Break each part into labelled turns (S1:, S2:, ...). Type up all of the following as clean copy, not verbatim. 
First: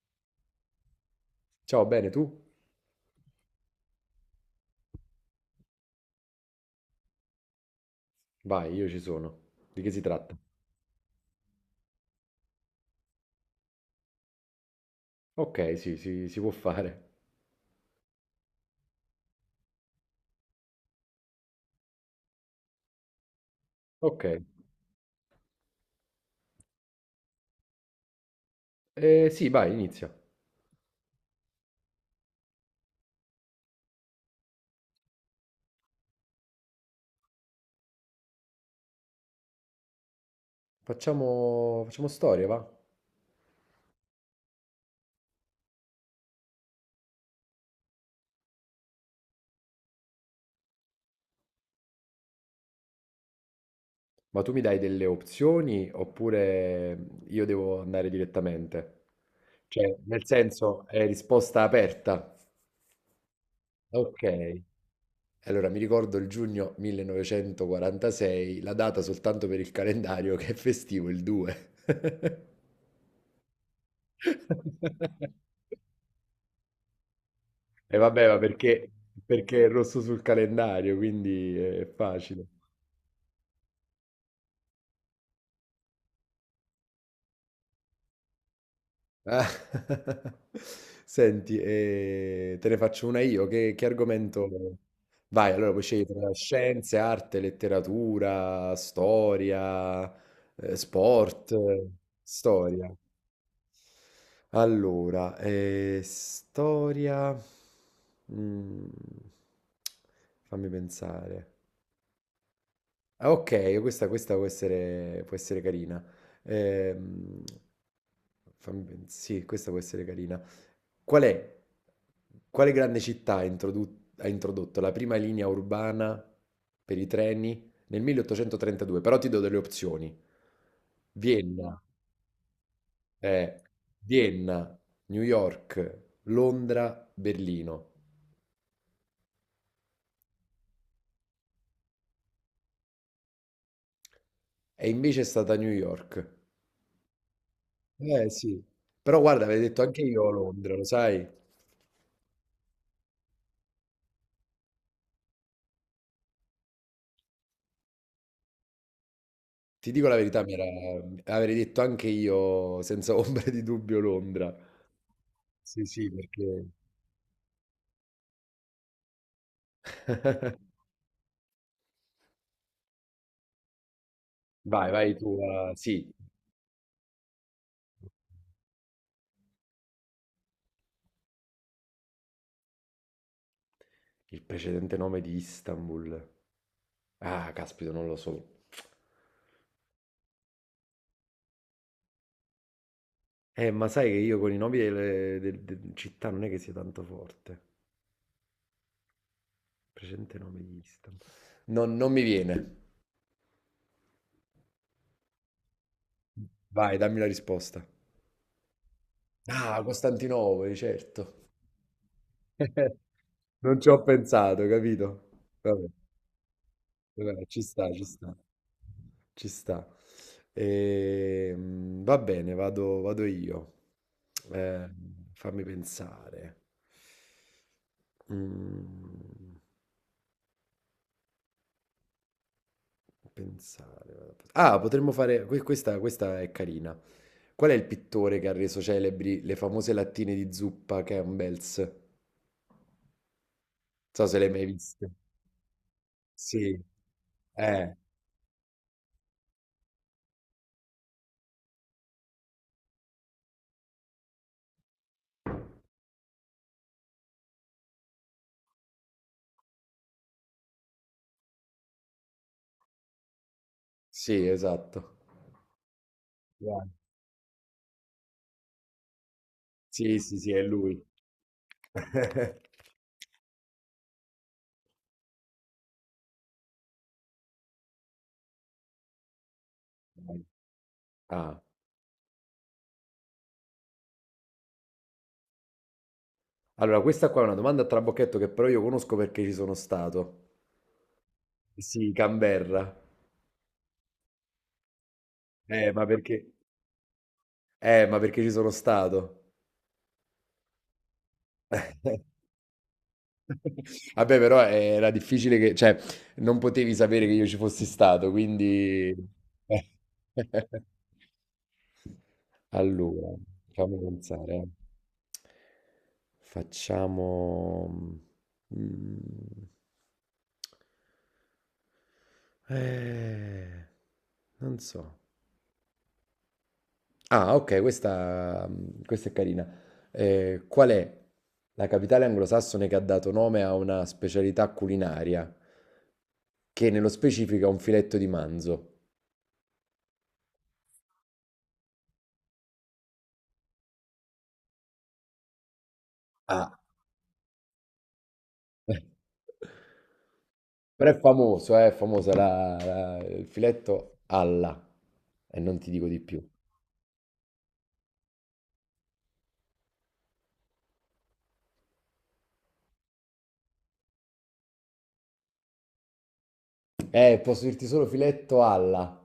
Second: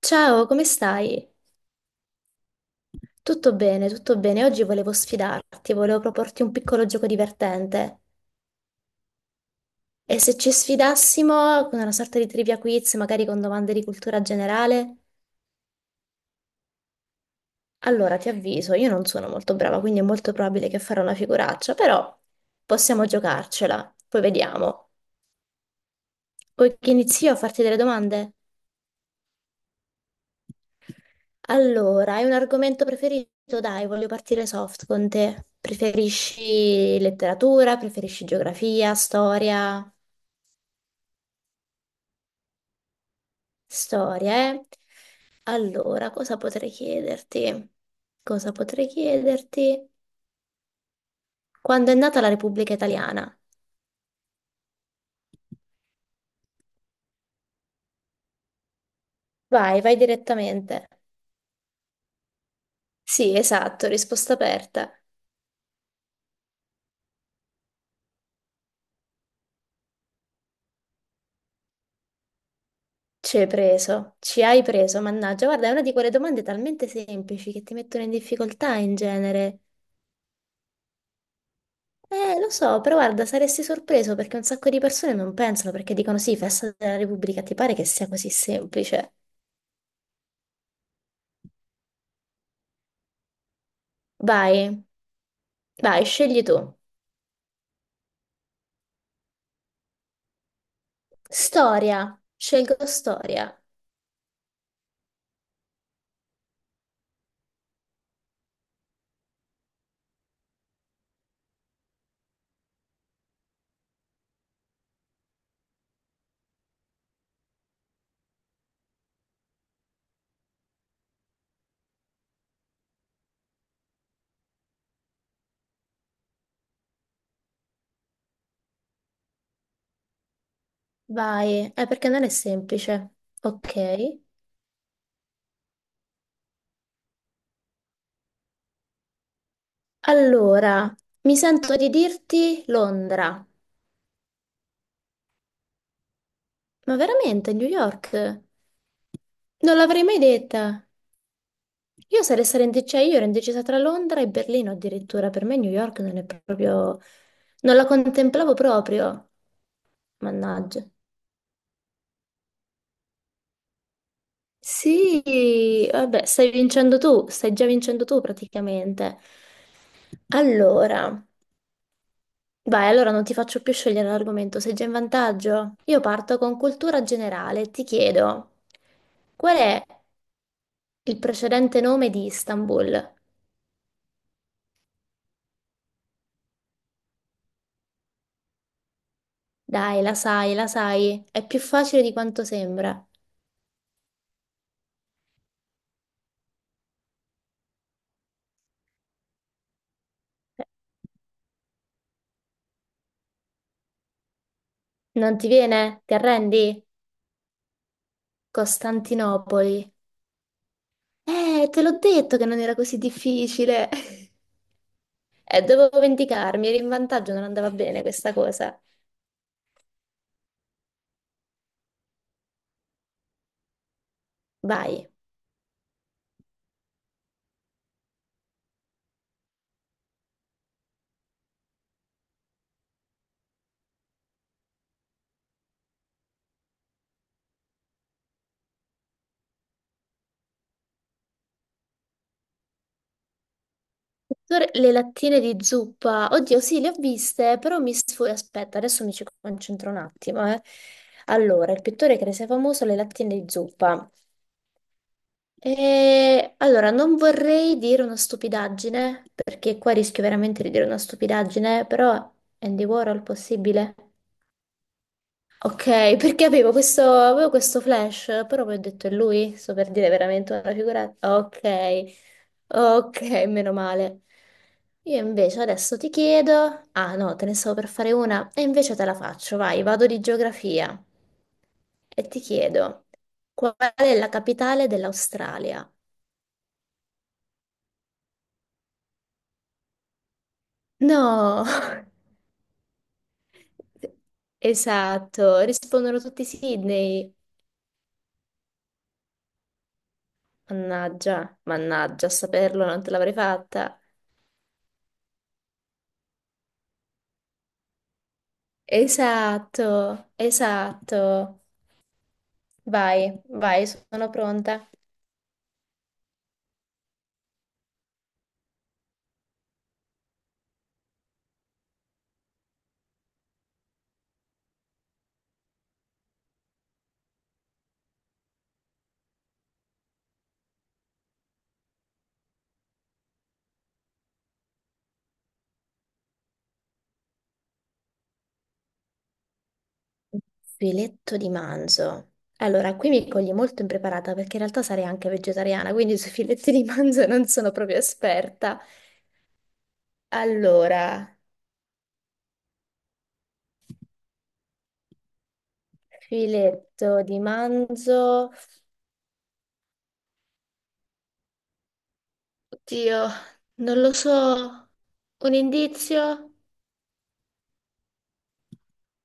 S1: Ciao, come stai?
S2: Ciao, bene tu?
S1: Tutto bene, tutto bene. Oggi volevo sfidarti, volevo proporti un piccolo gioco divertente.
S2: Vai, io ci sono. Di che si
S1: E se
S2: tratta?
S1: ci sfidassimo con una sorta di trivia quiz, magari con domande di cultura generale?
S2: Ok, sì, sì, si può fare.
S1: Allora, ti avviso, io non sono molto brava, quindi è molto probabile che farò una figuraccia, però possiamo giocarcela. Poi
S2: Ok,
S1: vediamo. Vuoi che inizio a farti delle domande?
S2: sì, vai, inizia.
S1: Allora, hai un argomento preferito? Dai, voglio partire soft con te. Preferisci letteratura? Preferisci geografia, storia?
S2: Facciamo storia, va?
S1: Storia, eh? Allora, cosa potrei chiederti? Cosa potrei chiederti? Quando è nata la Repubblica Italiana?
S2: Ma tu mi dai delle opzioni oppure io devo andare direttamente?
S1: Vai, vai
S2: Cioè, nel
S1: direttamente.
S2: senso, è risposta aperta.
S1: Sì, esatto,
S2: Ok.
S1: risposta aperta.
S2: Allora, mi ricordo il giugno 1946, la data soltanto per il calendario che è festivo il 2.
S1: Ci hai preso, mannaggia. Guarda, è una di quelle domande talmente semplici che ti
S2: E
S1: mettono in
S2: vabbè,
S1: difficoltà in genere.
S2: perché è rosso sul calendario, quindi è facile.
S1: Lo so, però guarda, saresti sorpreso perché un sacco di persone non pensano perché dicono sì, festa della Repubblica, ti pare che sia così semplice?
S2: Ah, Senti, te ne faccio una io. Che argomento?
S1: Vai,
S2: Vai, allora puoi
S1: vai,
S2: scegliere tra
S1: scegli tu.
S2: scienze, arte, letteratura, storia, sport,
S1: Storia, scelgo
S2: storia.
S1: storia.
S2: Allora, storia. Mm, fammi pensare. Ah, ok, questa può essere carina. Ehm, sì, questa può essere carina. Qual è, quale grande città ha ha introdotto la prima linea urbana per i treni nel 1832? Però ti do delle opzioni.
S1: Vai,
S2: Vienna,
S1: è perché non è semplice.
S2: eh,
S1: Ok.
S2: Vienna, New York, Londra, Berlino.
S1: Allora, mi sento di dirti Londra.
S2: E invece è stata New York.
S1: Ma veramente, New
S2: Eh
S1: York?
S2: sì. Però guarda, avevo
S1: Non
S2: detto anche
S1: l'avrei mai
S2: io Londra, lo
S1: detta.
S2: sai?
S1: Io sarei stata indecisa, io ero indecisa tra Londra e Berlino addirittura. Per me New York non è proprio... Non la contemplavo proprio.
S2: Ti dico la verità, mi era
S1: Mannaggia.
S2: avrei detto anche io senza ombra di dubbio Londra. Sì,
S1: Sì,
S2: sì,
S1: vabbè, stai
S2: perché
S1: vincendo tu, stai già vincendo tu praticamente. Allora... Vai, allora non ti faccio più scegliere l'argomento, sei già
S2: Vai,
S1: in
S2: vai tu.
S1: vantaggio. Io
S2: Sì,
S1: parto con cultura generale, ti chiedo, qual è il precedente nome di Istanbul?
S2: il precedente nome di Istanbul. Ah, caspita, non lo so.
S1: Dai, la sai, è più facile di quanto sembra.
S2: Ma sai che io con i nomi città non è che sia tanto forte. Precedente nome di Istanbul. Non mi viene.
S1: Non ti viene? Ti arrendi?
S2: Vai, dammi la risposta. Ah,
S1: Costantinopoli.
S2: Costantinopoli, certo.
S1: Te l'ho detto che non era così
S2: Non
S1: difficile.
S2: ci ho pensato, capito?
S1: E
S2: Vabbè.
S1: dovevo vendicarmi, eri in vantaggio, non
S2: Vabbè, ci
S1: andava
S2: sta,
S1: bene
S2: ci
S1: questa
S2: sta,
S1: cosa.
S2: ci sta. Va bene, vado io. Eh,
S1: Vai.
S2: fammi pensare. Mm, pensare. Ah, potremmo fare... questa è carina. Qual è il pittore che ha reso celebri le famose lattine di zuppa Campbell's? Non so se le hai mai
S1: Tor- Le
S2: viste.
S1: lattine di zuppa, oddio,
S2: Sì,
S1: sì, le ho viste, però mi
S2: eh,
S1: sfugge. Aspetta, adesso mi ci concentro un attimo, Allora, il pittore che rese famoso le lattine di zuppa. E... Allora, non vorrei dire una stupidaggine, perché qua rischio veramente di dire una stupidaggine, però Andy Warhol possibile?
S2: sì, esatto.
S1: Ok, perché avevo questo flash, però poi ho detto è lui, sto per dire
S2: Sì, sì, sì,
S1: veramente
S2: è
S1: una
S2: lui.
S1: figurata. Ok, ok, meno male. Io invece adesso ti chiedo, ah no, te ne stavo per fare una, e invece te la faccio, vai, vado di
S2: Vai.
S1: geografia
S2: Ah,
S1: e ti chiedo, qual è la capitale dell'Australia?
S2: allora questa qua è una domanda a trabocchetto che però io conosco perché ci sono stato.
S1: No,
S2: Sì, Canberra.
S1: esatto,
S2: Eh, ma
S1: rispondono tutti
S2: perché?
S1: Sydney.
S2: Ma perché ci sono stato?
S1: Mannaggia, mannaggia, a saperlo non te l'avrei fatta.
S2: Vabbè, però era difficile che, cioè, non potevi sapere che io ci fossi stato, quindi...
S1: Esatto, esatto.
S2: Allora,
S1: Vai, vai,
S2: fammi
S1: sono
S2: pensare.
S1: pronta.
S2: Facciamo... mm, eh, non so. Ah, ok, questa è carina. Qual è la capitale anglosassone che ha dato nome a una specialità culinaria, che nello specifico è un filetto di manzo?
S1: Filetto di manzo. Allora, qui mi cogli molto impreparata perché in realtà sarei anche vegetariana, quindi sui filetti
S2: Ah.
S1: di manzo non sono proprio esperta.
S2: Però è
S1: Allora,
S2: famoso, è famosa il filetto alla, e non ti dico di più.
S1: filetto di manzo. Oddio, non lo so. Un indizio
S2: Posso dirti solo filetto alla.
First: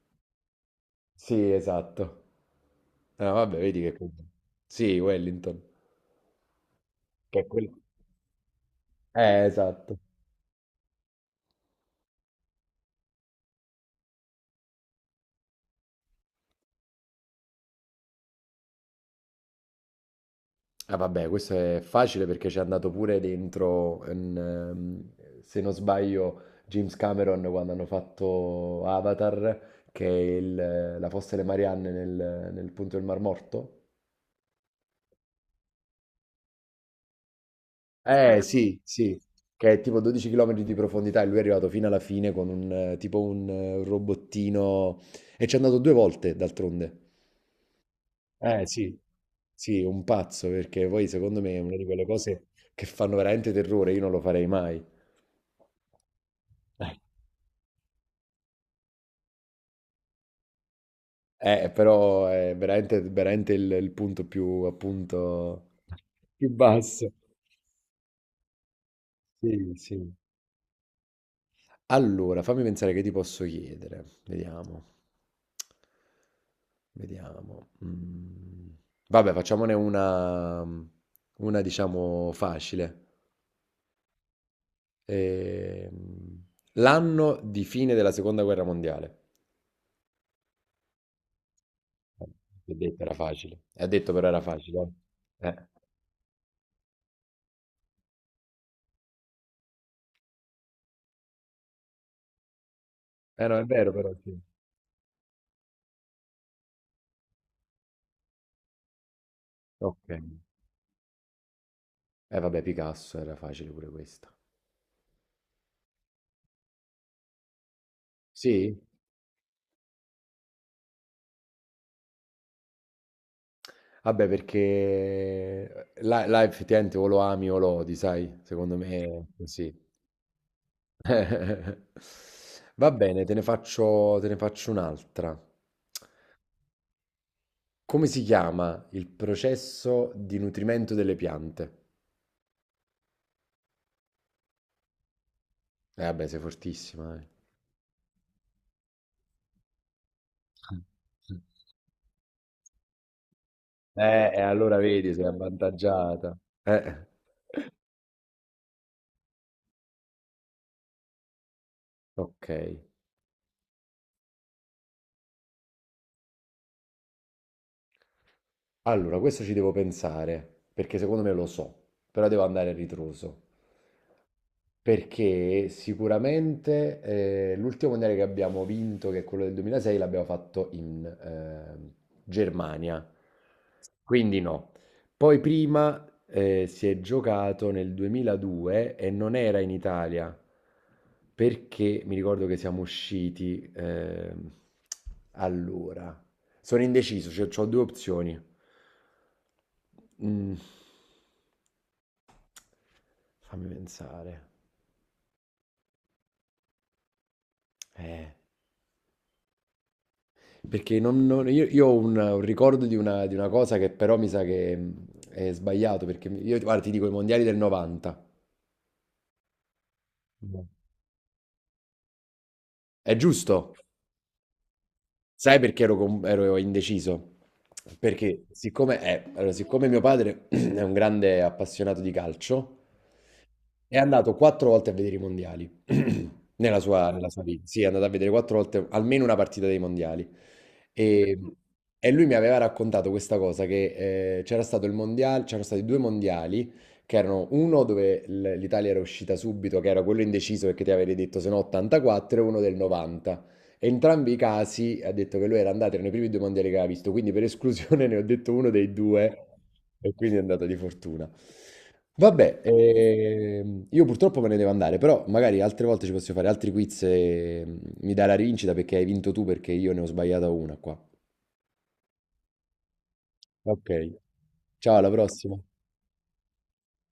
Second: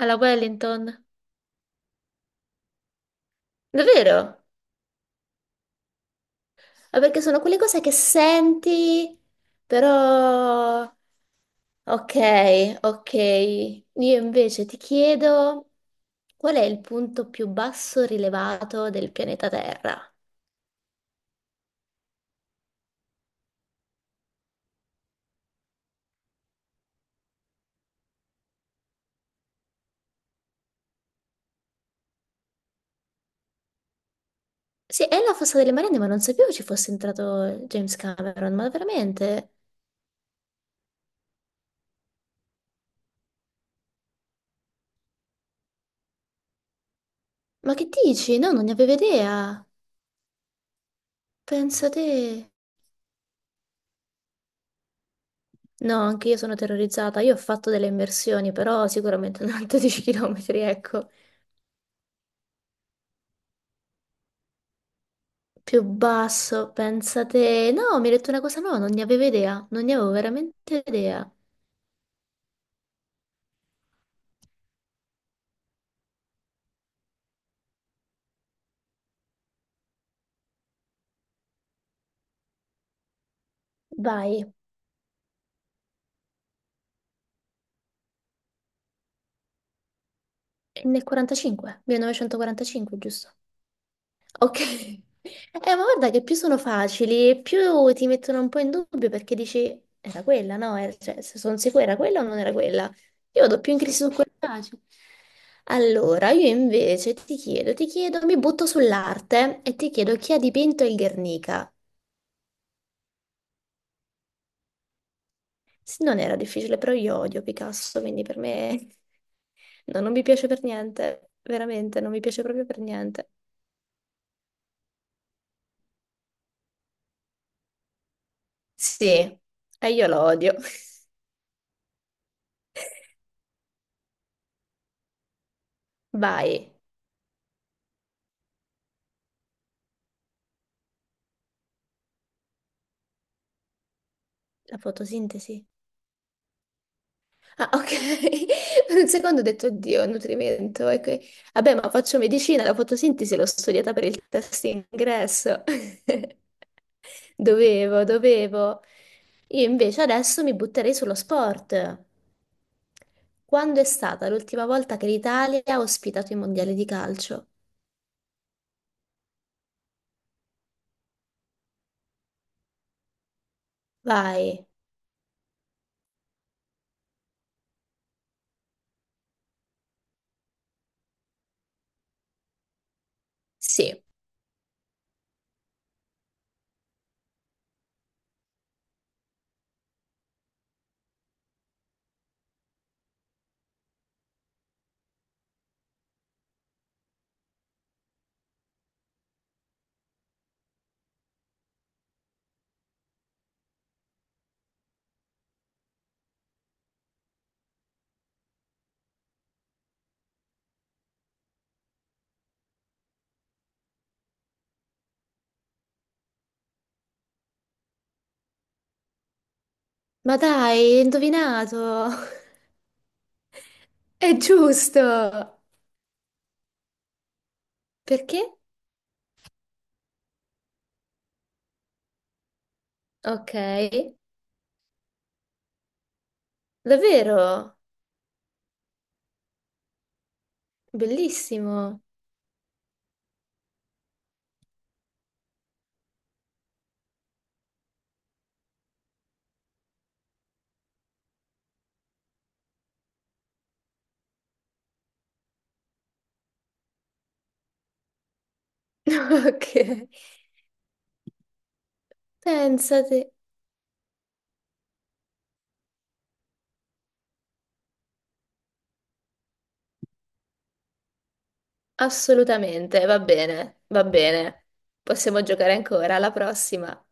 S1: alla Wellington.
S2: Sì, esatto. Ah, vabbè, vedi che...
S1: Davvero?
S2: Sì, Wellington.
S1: Ma perché
S2: Che
S1: sono
S2: è
S1: quelle
S2: quello.
S1: cose che senti,
S2: Esatto.
S1: però... Ok, ok. Io invece ti chiedo qual è il punto più basso rilevato del pianeta Terra?
S2: Ah, vabbè, questo è facile perché ci è andato pure dentro, in, se non sbaglio, James Cameron quando hanno fatto Avatar, che è la fossa delle Marianne nel punto del Mar Morto.
S1: Sì, è la fossa delle Marianne, ma non sapevo ci fosse entrato James
S2: Eh
S1: Cameron, ma
S2: sì, sì,
S1: veramente?
S2: che è tipo 12 km di profondità e lui è arrivato fino alla fine con un tipo un robottino e ci è andato due volte d'altronde.
S1: Ma che dici? No, non
S2: Eh
S1: ne avevo
S2: sì,
S1: idea.
S2: sì, un pazzo perché poi secondo me è una di
S1: Pensa
S2: quelle
S1: te.
S2: cose che fanno veramente terrore, io non lo farei mai.
S1: No, anche io sono terrorizzata. Io ho fatto delle immersioni, però sicuramente non 12 km, ecco.
S2: Però è veramente il punto più appunto
S1: Più
S2: più
S1: basso,
S2: basso.
S1: pensate. No, mi hai detto una cosa nuova, non ne avevo idea,
S2: Sì,
S1: non ne avevo
S2: sì.
S1: veramente idea.
S2: Allora, fammi pensare che ti posso chiedere. Vediamo. Mm. Vabbè, una diciamo facile.
S1: Vai,
S2: Ehm, L'anno di fine della seconda guerra mondiale.
S1: nel 45,
S2: Eh, L'ho
S1: 1945,
S2: detto, era
S1: giusto?
S2: facile. Ha detto però era
S1: Ok.
S2: facile. Eh, eh
S1: Ma guarda che più sono facili, più ti mettono un po' in dubbio perché dici, era quella, no? Era- Cioè, se sono sicura era quella o non era quella? Io
S2: Eh no,
S1: vado
S2: è
S1: più in
S2: vero
S1: crisi
S2: però,
S1: su quel
S2: sì.
S1: facile. Allora, io invece ti chiedo, mi butto sull'arte e ti
S2: Ok.
S1: chiedo chi ha dipinto il Guernica?
S2: Eh vabbè, Picasso era facile pure questa.
S1: Sì, non era difficile, però io odio Picasso, quindi per
S2: Sì?
S1: me no, non mi piace per niente, veramente, non mi piace proprio per niente.
S2: Vabbè, perché là effettivamente o lo ami o lo odi, sai? Secondo
S1: Sì,
S2: me sì.
S1: e io lo odio.
S2: Va bene, te ne faccio un'altra.
S1: Vai,
S2: Come si chiama il processo di nutrimento delle piante?
S1: la fotosintesi.
S2: Eh vabbè, sei fortissima, eh.
S1: Ah, ok. Per un secondo ho detto, oddio, nutrimento. E que- Vabbè, ma faccio medicina, la fotosintesi l'ho studiata per il
S2: E
S1: test
S2: allora vedi, sei
S1: ingresso.
S2: avvantaggiata. Eh.
S1: Dovevo, dovevo. Io invece adesso mi butterei sullo sport.
S2: Ok.
S1: Quando è stata l'ultima volta che l'Italia ha ospitato i mondiali di calcio?
S2: Allora, questo ci devo pensare, perché secondo me lo so, però devo andare a ritroso.
S1: Vai.
S2: Perché sicuramente l'ultimo mondiale che abbiamo vinto, che è quello del 2006, l'abbiamo fatto in Germania,
S1: Sì.
S2: quindi no. Poi prima si è giocato nel 2002 e non era in Italia, perché mi ricordo che siamo usciti allora. Sono indeciso, cioè ho due opzioni. Mm, fammi pensare. Eh. Perché io ho un ricordo di di una cosa che però mi sa che è sbagliato, perché io, guarda, ti dico i mondiali del 90.
S1: Ma dai,
S2: No.
S1: hai indovinato.
S2: È giusto?
S1: È
S2: Sai
S1: giusto.
S2: perché ero, ero indeciso?
S1: Perché?
S2: Perché siccome, allora, siccome mio padre è un grande appassionato di calcio,
S1: Ok.
S2: è andato quattro volte a vedere i mondiali nella nella sua vita.
S1: Davvero?
S2: Sì, è andato a vedere quattro volte almeno una partita dei mondiali. E,
S1: Bellissimo.
S2: e lui mi aveva raccontato questa cosa, che c'era stato il mondiale, c'erano stati due mondiali, che erano uno dove l'Italia era uscita subito, che era quello indeciso perché ti avevi detto se no 84, e uno del 90. Entrambi i casi ha detto che lui era andato nei primi due mondiali che aveva visto, quindi per esclusione ne ho detto uno dei due
S1: Ok,
S2: e quindi è andato di fortuna. Vabbè,
S1: pensate,
S2: io purtroppo me ne devo andare, però magari altre volte ci possiamo fare altri quiz e mi dai la rivincita perché hai vinto tu perché io ne ho sbagliata una qua.
S1: assolutamente, va bene,
S2: Ok,
S1: va bene.
S2: ciao, alla
S1: Possiamo
S2: prossima.
S1: giocare ancora, alla prossima.